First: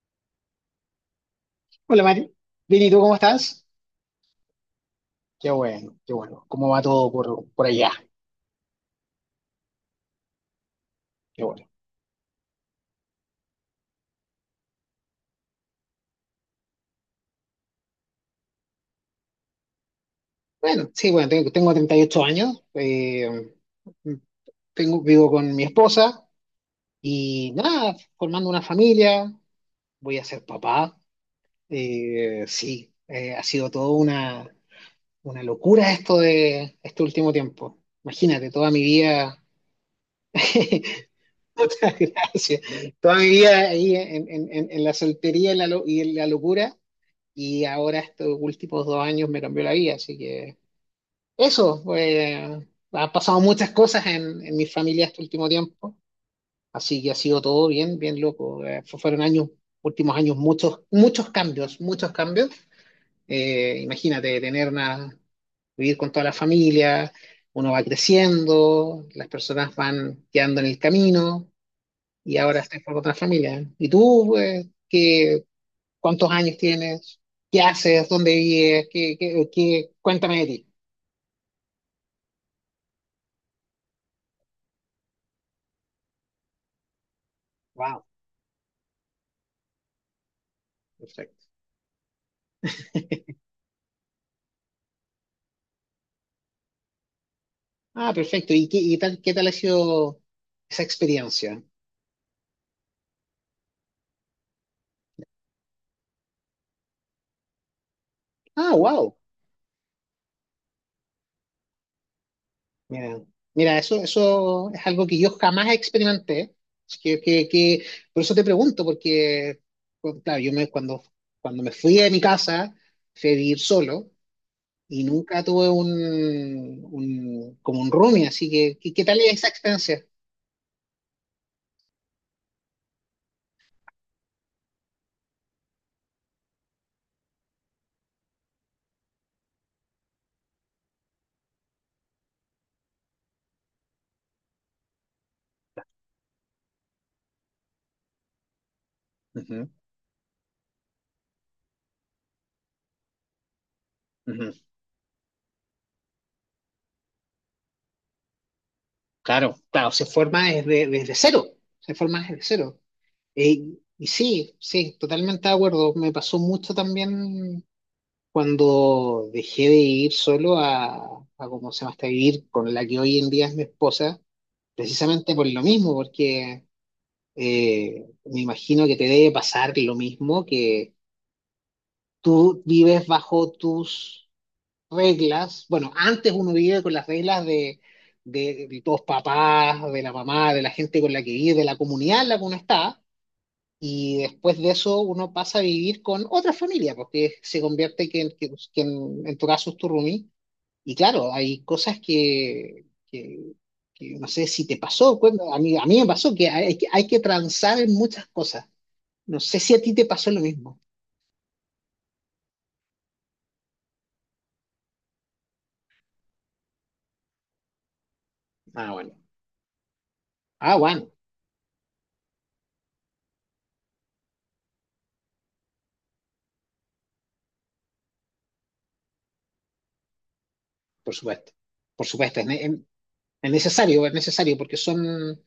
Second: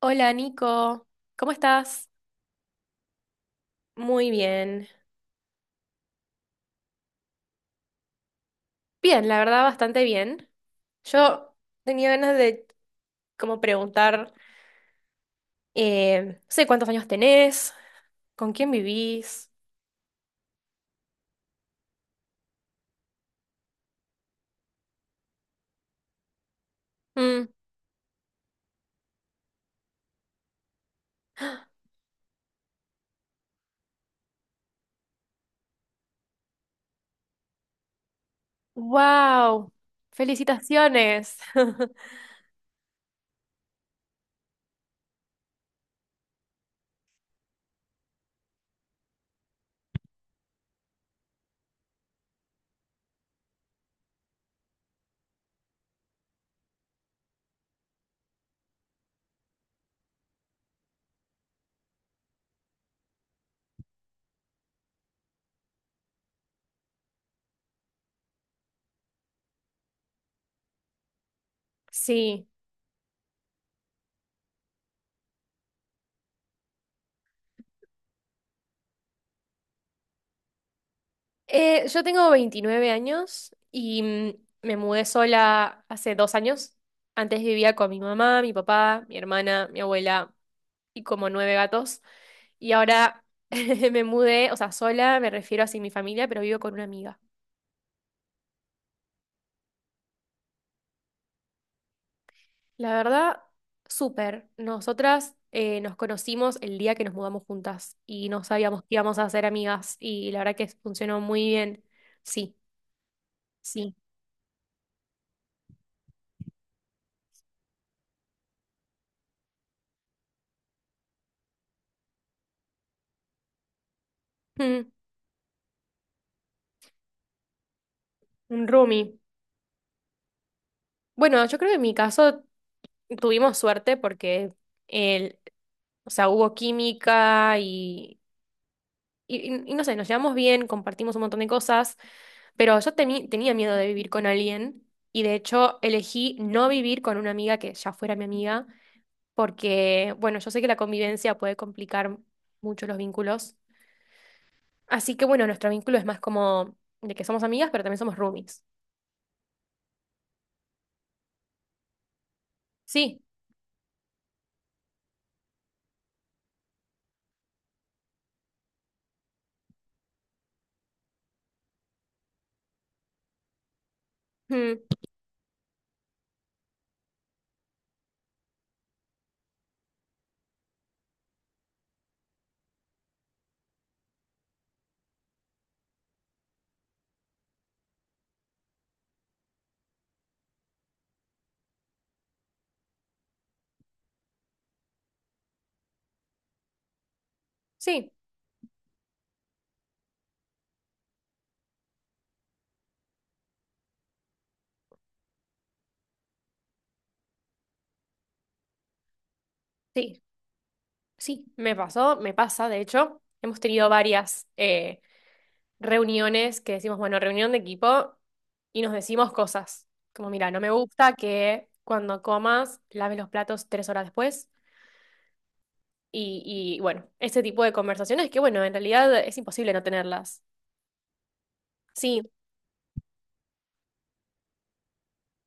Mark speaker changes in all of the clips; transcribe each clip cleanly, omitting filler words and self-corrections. Speaker 1: Hola Nico, ¿cómo
Speaker 2: Hola
Speaker 1: estás?
Speaker 2: Mari, bien, ¿y tú cómo estás?
Speaker 1: Muy bien.
Speaker 2: Qué bueno, qué bueno. ¿Cómo va todo por allá?
Speaker 1: Bien, la verdad, bastante bien.
Speaker 2: Qué
Speaker 1: Yo
Speaker 2: bueno.
Speaker 1: tenía ganas de como preguntar, no sé cuántos años tenés, con quién vivís.
Speaker 2: Bueno, sí, bueno, tengo 38 años, tengo, vivo con mi esposa y nada, formando una familia, voy a ser papá. Sí, ha sido todo una locura esto de este último tiempo. Imagínate, toda mi vida,
Speaker 1: Wow, felicitaciones.
Speaker 2: muchas gracias, toda mi vida ahí en la soltería y la y en la locura. Y ahora estos últimos 2 años me cambió la vida, así que eso, pues, han pasado muchas cosas en mi familia este último tiempo, así que ha sido todo bien, bien loco. Fueron años, últimos años, muchos, muchos cambios, muchos cambios. Imagínate tener una, vivir con toda la familia, uno va creciendo, las personas van quedando en el camino y
Speaker 1: Sí.
Speaker 2: ahora estoy con otra familia. ¿Y tú, pues, qué, ¿cuántos años tienes? ¿Qué haces? ¿Dónde vives? ¿Qué? Cuéntame de ti.
Speaker 1: Yo tengo 29 años y me mudé sola hace 2 años. Antes vivía con mi
Speaker 2: Wow,
Speaker 1: mamá, mi papá, mi hermana, mi abuela y como
Speaker 2: perfecto.
Speaker 1: nueve gatos. Y ahora me mudé, o sea, sola, me refiero así a sin mi familia, pero vivo con una amiga.
Speaker 2: Ah, perfecto. ¿Y qué, y tal, qué tal ha sido esa experiencia?
Speaker 1: La verdad, súper. Nosotras nos conocimos el día que nos mudamos juntas y no
Speaker 2: Ah,
Speaker 1: sabíamos que
Speaker 2: wow.
Speaker 1: íbamos a ser amigas y la verdad que funcionó muy bien. Sí,
Speaker 2: Mira, mira,
Speaker 1: sí.
Speaker 2: eso es algo que yo jamás experimenté. Es que. Por eso te pregunto, porque, pues, claro, yo me, cuando, cuando me fui de mi casa, fui a vivir solo
Speaker 1: Mm,
Speaker 2: y nunca tuve un como un roomie, así
Speaker 1: un
Speaker 2: que, ¿qué, qué
Speaker 1: roomie.
Speaker 2: tal esa experiencia?
Speaker 1: Bueno, yo creo que en mi caso tuvimos suerte porque el, o sea, hubo química y y no sé, nos llevamos bien, compartimos un montón de cosas, pero tenía miedo de vivir con alguien y de hecho elegí no vivir con una amiga que ya fuera mi amiga,
Speaker 2: Ujú,
Speaker 1: porque, bueno, yo sé que la convivencia puede complicar mucho los vínculos.
Speaker 2: ujú.
Speaker 1: Así que, bueno, nuestro vínculo es más como de que somos amigas, pero también somos roomies.
Speaker 2: Claro, claro, se forma desde, desde cero, se forma desde cero.
Speaker 1: Sí,
Speaker 2: Eh, y sí, sí, totalmente de acuerdo. Me pasó mucho también cuando dejé de ir solo a cómo se llama, hasta vivir con la que hoy en día es mi esposa,
Speaker 1: mm,
Speaker 2: precisamente por lo mismo, porque me imagino que te debe pasar lo mismo, que tú vives bajo tus reglas. Bueno, antes uno vive con las reglas de los papás, de la mamá, de la gente con la que vive, de la comunidad en la que uno está. Y después de eso uno pasa a vivir con otra familia, porque se convierte
Speaker 1: sí,
Speaker 2: que en tu caso es tu roomie. Y claro, hay cosas que no sé si te pasó, cuéntame, a mí me pasó que hay, que hay que transar en muchas cosas. No sé si a ti te
Speaker 1: sí,
Speaker 2: pasó lo mismo.
Speaker 1: sí, me pasó, me pasa, de hecho, hemos tenido varias. Reuniones que decimos, bueno, reunión de equipo y
Speaker 2: Ah,
Speaker 1: nos
Speaker 2: bueno.
Speaker 1: decimos cosas. Como, mira, no me
Speaker 2: Ah, bueno,
Speaker 1: gusta que cuando comas laves los platos 3 horas después. Y bueno, ese tipo de conversaciones que, bueno, en realidad es imposible no tenerlas.
Speaker 2: por supuesto. Por
Speaker 1: Sí,
Speaker 2: supuesto, es, es necesario, es necesario, porque son,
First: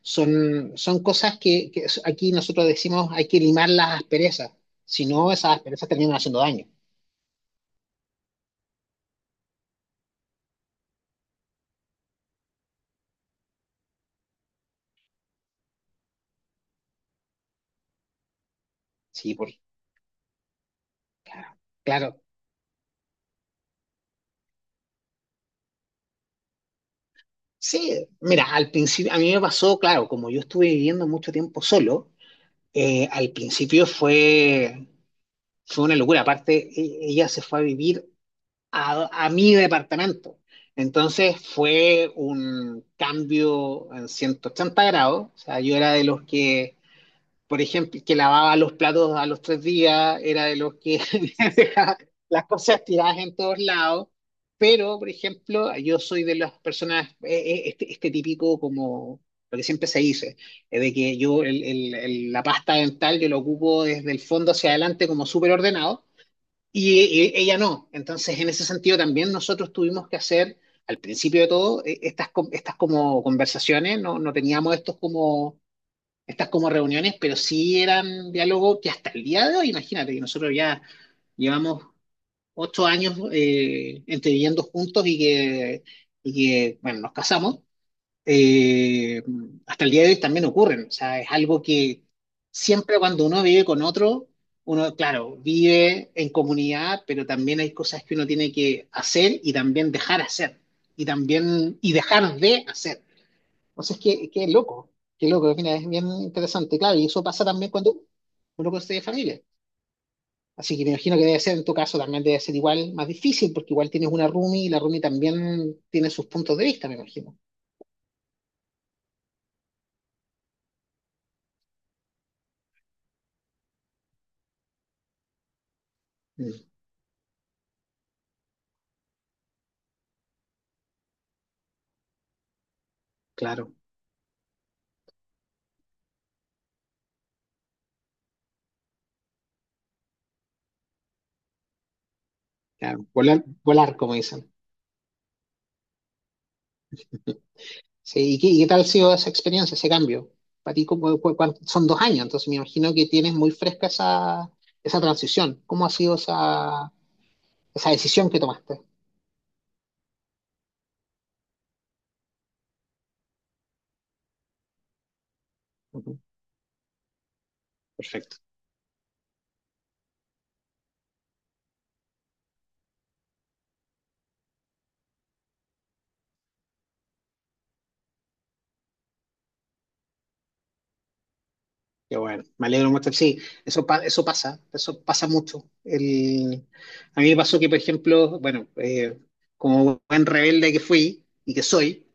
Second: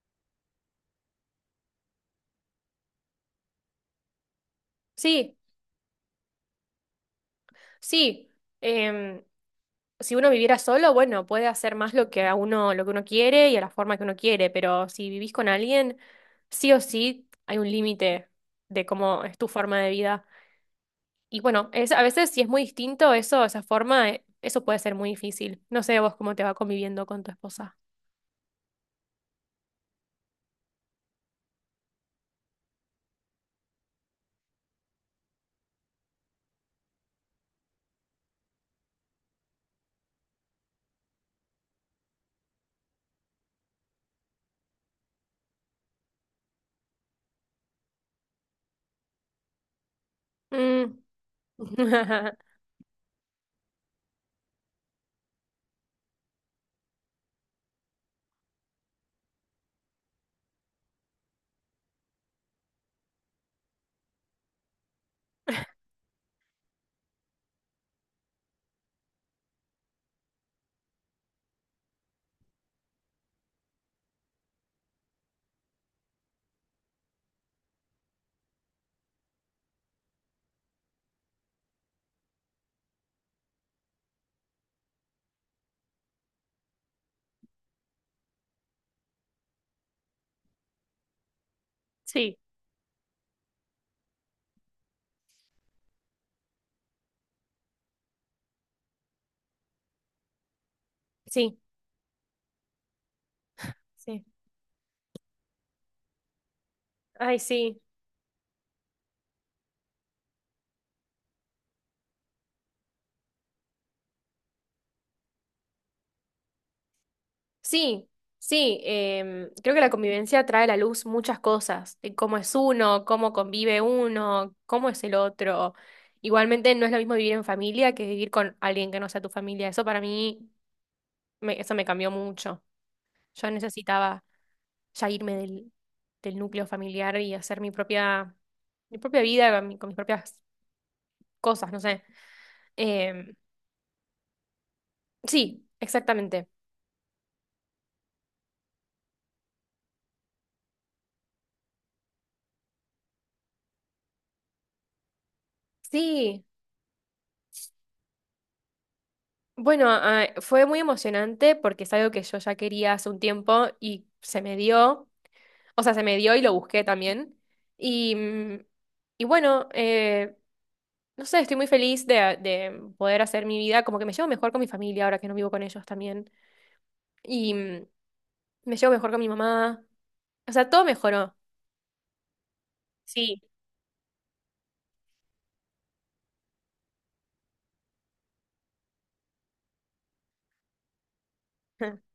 Speaker 2: son, son cosas que aquí nosotros decimos hay que limar las asperezas, si no
Speaker 1: sí,
Speaker 2: esas asperezas terminan haciendo daño.
Speaker 1: sí. Em, si uno viviera solo, bueno, puede hacer más lo que a uno, lo que uno quiere y a la forma que uno quiere, pero si vivís con alguien, sí o sí hay un límite de cómo
Speaker 2: Sí,
Speaker 1: es tu
Speaker 2: por,
Speaker 1: forma de vida. Y
Speaker 2: claro,
Speaker 1: bueno, es, a
Speaker 2: claro.
Speaker 1: veces si es muy distinto eso, esa forma, eso puede ser muy difícil. No sé vos cómo te va conviviendo con tu esposa.
Speaker 2: Sí, mira, al principio, a mí me pasó, claro, como yo estuve viviendo mucho tiempo solo, al principio fue, fue una locura. Aparte, ella se fue a vivir a mi departamento. Entonces fue un cambio en 180 grados. O sea, yo era de los que por ejemplo, que lavaba los platos a los 3 días, era de los que
Speaker 1: Mm.
Speaker 2: dejaba las cosas tiradas en todos lados. Pero, por ejemplo, yo soy de las personas, este, este típico como lo que siempre se dice, es de que yo la pasta dental yo la ocupo desde el fondo hacia adelante como súper ordenado y, ella no. Entonces, en ese sentido también nosotros tuvimos que hacer, al principio de todo, estas, estas como conversaciones, no teníamos estos como estas como reuniones, pero sí eran diálogos que hasta el día de hoy, imagínate, que nosotros ya llevamos 8 años entre viviendo juntos y bueno, nos casamos, eh, hasta el día de hoy también ocurren. O sea, es algo que
Speaker 1: Sí,
Speaker 2: siempre cuando uno vive con otro, uno, claro, vive en comunidad, pero también hay cosas que uno tiene que hacer y también dejar hacer, y
Speaker 1: sí,
Speaker 2: también, y dejar de hacer. O sea
Speaker 1: sí.
Speaker 2: entonces, que qué loco, mira, es bien interesante, claro, y eso
Speaker 1: Ay,
Speaker 2: pasa también
Speaker 1: sí.
Speaker 2: cuando uno construye familia. Así que me imagino que debe ser, en tu caso, también debe ser igual más difícil, porque igual tienes una roomie y la roomie también tiene sus puntos de vista, me imagino.
Speaker 1: Sí, sí. Creo que la convivencia trae a la luz muchas cosas, de cómo es uno, cómo convive uno, cómo es el otro.
Speaker 2: Mm,
Speaker 1: Igualmente no es lo mismo vivir en familia que vivir con alguien que no sea tu familia. Eso para mí, eso me cambió mucho. Yo
Speaker 2: claro,
Speaker 1: necesitaba ya irme del núcleo familiar y hacer mi propia vida con, con mis propias cosas, no sé.
Speaker 2: claro,
Speaker 1: Em,
Speaker 2: volar, volar, como dicen.
Speaker 1: sí, exactamente.
Speaker 2: Sí, y qué tal ha sido esa experiencia, ese cambio? Para ti, son 2 años, entonces me imagino que tienes muy fresca esa, esa transición. ¿Cómo ha sido
Speaker 1: Sí,
Speaker 2: esa, esa decisión que tomaste?
Speaker 1: bueno, ah, fue muy emocionante porque es algo que yo ya quería hace un tiempo y se me dio, o sea, se me
Speaker 2: Ujú,
Speaker 1: dio y lo busqué también. Y,
Speaker 2: perfecto.
Speaker 1: mm, y bueno, no sé, estoy muy feliz de poder hacer mi vida, como que me llevo mejor con mi familia ahora que no vivo con ellos también. Y, me llevo mejor con mi mamá. O sea, todo mejoró.
Speaker 2: Qué bueno, me alegro mucho. Sí,
Speaker 1: Sí.
Speaker 2: eso, eso pasa mucho. El, a mí me pasó que, por ejemplo, bueno, como buen rebelde que fui y que
Speaker 1: Ujú.
Speaker 2: soy,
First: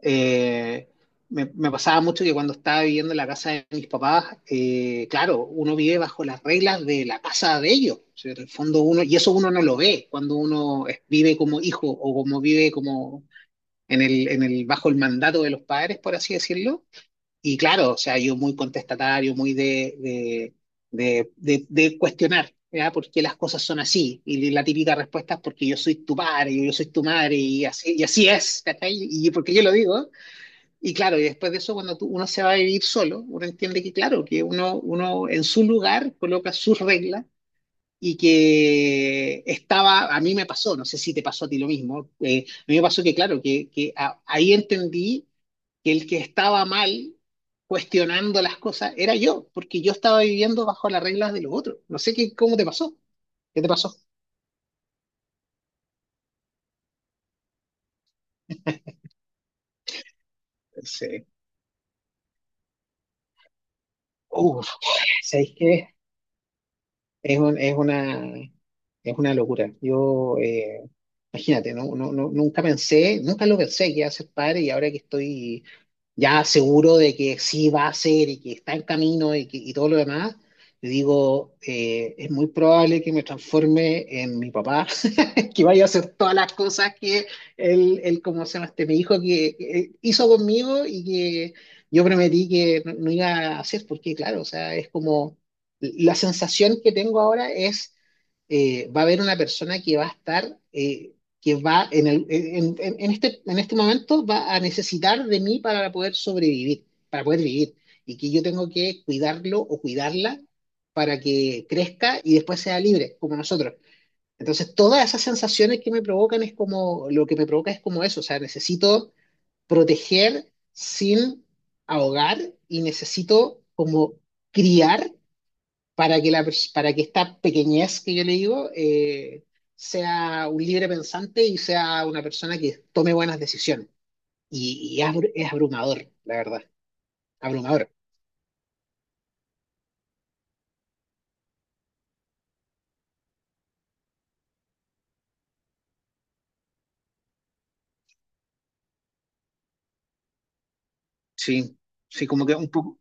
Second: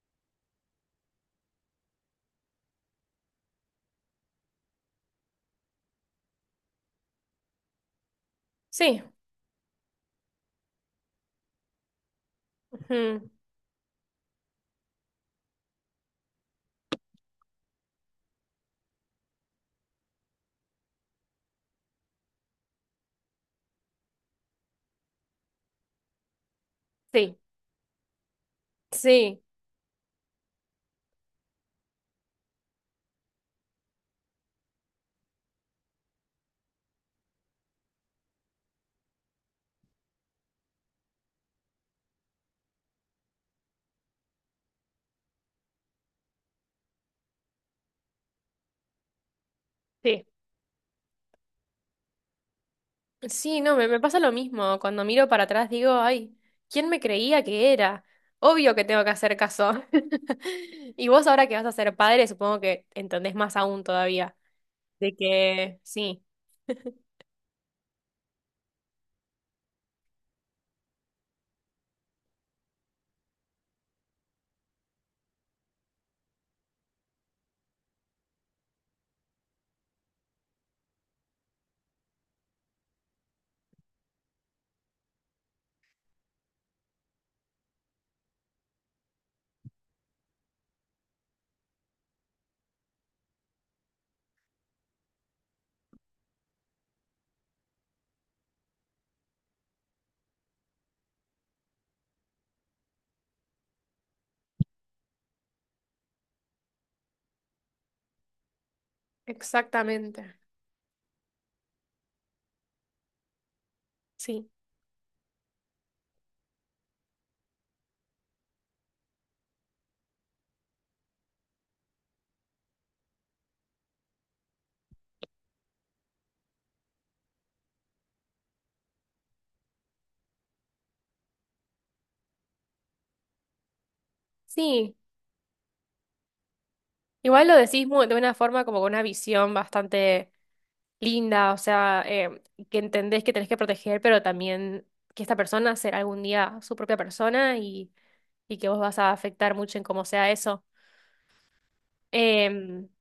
Speaker 2: eh, me pasaba mucho que cuando estaba viviendo en la casa de mis papás, claro, uno vive bajo las reglas de la casa de ellos. O sea, en el fondo
Speaker 1: Sí.
Speaker 2: uno, y eso uno no lo ve cuando uno vive como hijo o como vive como
Speaker 1: Ujú.
Speaker 2: en el, bajo el mandato de los padres, por así decirlo y claro, o sea, yo muy contestatario, muy de cuestionar, ¿ya? ¿Por qué las cosas son así? Y la típica respuesta es porque yo soy tu padre, yo soy tu madre,
Speaker 1: Sí.
Speaker 2: y así es, ¿cachai? Y
Speaker 1: Sí.
Speaker 2: porque yo lo digo. Y claro, y después de eso, cuando uno se va a vivir solo, uno entiende que, claro, que uno, uno en su lugar coloca sus reglas y que estaba, a mí me pasó, no sé si te pasó a ti lo mismo, a mí me pasó que claro, ahí entendí que el que estaba mal cuestionando las cosas era yo, porque yo estaba
Speaker 1: Sí.
Speaker 2: viviendo bajo las reglas de los otros. No sé qué, cómo te pasó,
Speaker 1: Sí,
Speaker 2: qué te
Speaker 1: no, me,
Speaker 2: pasó.
Speaker 1: me pasa lo mismo. Cuando miro para atrás digo, ay, ¿quién me creía que era? Obvio que tengo que hacer caso. Y vos
Speaker 2: Sí.
Speaker 1: ahora que vas a ser padre, supongo que entendés más aún todavía.
Speaker 2: Uf,
Speaker 1: De
Speaker 2: ¿sabéis
Speaker 1: que
Speaker 2: qué?
Speaker 1: sí,
Speaker 2: Es un, es una locura. Yo, imagínate, nunca pensé, nunca lo pensé que iba a ser padre y ahora que estoy ya seguro de que sí va a ser y que está en camino y, que, y todo lo demás, yo digo, es muy probable que me transforme en mi papá, que vaya a hacer todas las cosas que él como se llama este, mi hijo que hizo conmigo y que yo prometí que no iba a hacer, porque claro, o sea, es como la sensación que tengo ahora es, va a haber una persona que va a estar, que va en este, en este momento va a necesitar de mí para poder sobrevivir, para poder vivir, y que yo tengo que cuidarlo o
Speaker 1: exactamente.
Speaker 2: cuidarla para que crezca y después sea libre, como nosotros.
Speaker 1: Sí.
Speaker 2: Entonces, todas esas sensaciones que me provocan es como, lo que me provoca es como eso, o sea, necesito proteger sin ahogar y necesito como criar para que, la, para que esta pequeñez que yo le digo sea un libre pensante y sea una persona que tome buenas decisiones.
Speaker 1: Sí.
Speaker 2: Y, es abrumador, la verdad,
Speaker 1: Igual
Speaker 2: abrumador.
Speaker 1: de una forma como con una visión bastante linda, o sea, que entendés que tenés que proteger, pero también que esta persona será algún día su propia persona y que vos vas a afectar mucho en cómo sea eso.
Speaker 2: Sí, sí, como que
Speaker 1: Em,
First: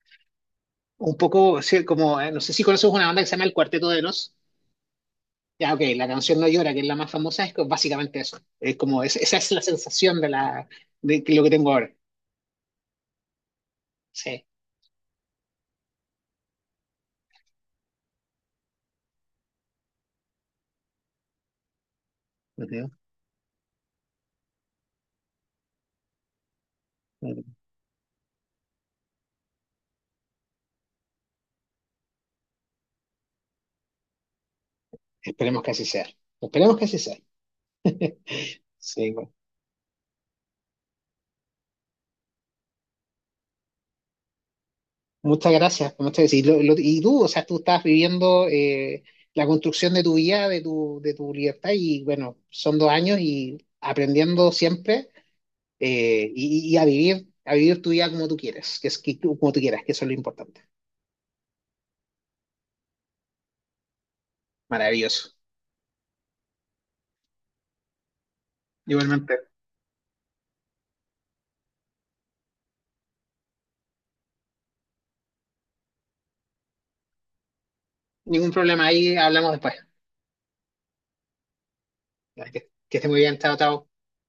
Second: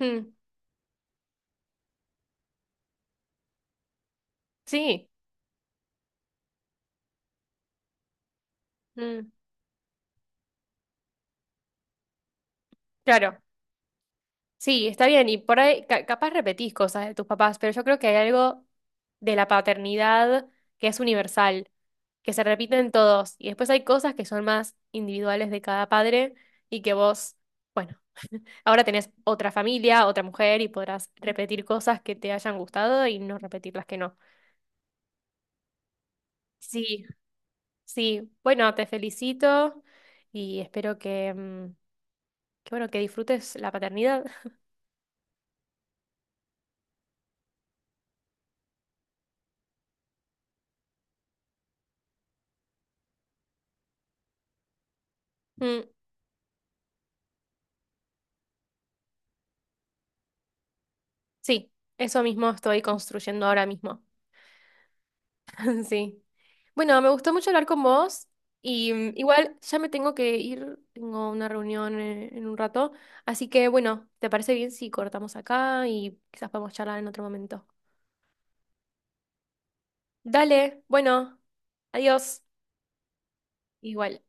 Speaker 1: mm,
Speaker 2: un poco, sí, como, no sé si conoces una banda que se llama El Cuarteto de Nos.
Speaker 1: sí,
Speaker 2: Ya, ok, la canción No Llora, que es la más famosa, es básicamente eso. Es como,
Speaker 1: mm,
Speaker 2: esa es la sensación de, la, lo que tengo ahora.
Speaker 1: claro,
Speaker 2: Sí.
Speaker 1: sí, está bien, y por ahí capaz repetís cosas de tus papás, pero yo creo que hay algo de la paternidad que es universal, que se repite
Speaker 2: Ujú.
Speaker 1: en todos, y después hay cosas que son más individuales de cada padre y que vos... Bueno, ahora tenés otra familia, otra mujer y podrás repetir cosas que te hayan gustado y no repetir las que no.
Speaker 2: Esperemos que así sea. Esperemos que así
Speaker 1: Sí,
Speaker 2: sea.
Speaker 1: sí. Bueno, te
Speaker 2: Sí, bueno.
Speaker 1: felicito y espero que, mm, que bueno, que disfrutes la paternidad.
Speaker 2: Muchas gracias. Y, y tú, o sea, tú estás viviendo la construcción de tu vida, de tu libertad, y bueno, son 2 años y aprendiendo siempre
Speaker 1: Mm,
Speaker 2: y a vivir tu vida como tú quieres, que es como tú quieras, que eso es lo importante.
Speaker 1: sí, eso mismo estoy construyendo ahora mismo.
Speaker 2: Maravilloso.
Speaker 1: Sí. Bueno, me gustó mucho hablar con vos y mm,
Speaker 2: Igualmente.
Speaker 1: igual ya me tengo que ir, tengo una reunión en un rato, así que bueno, ¿te parece bien si cortamos acá y quizás podemos charlar en otro momento?
Speaker 2: Ningún problema, ahí hablamos después.
Speaker 1: Dale, bueno, adiós.
Speaker 2: Que esté muy bien, chao, chao.
Speaker 1: Igual.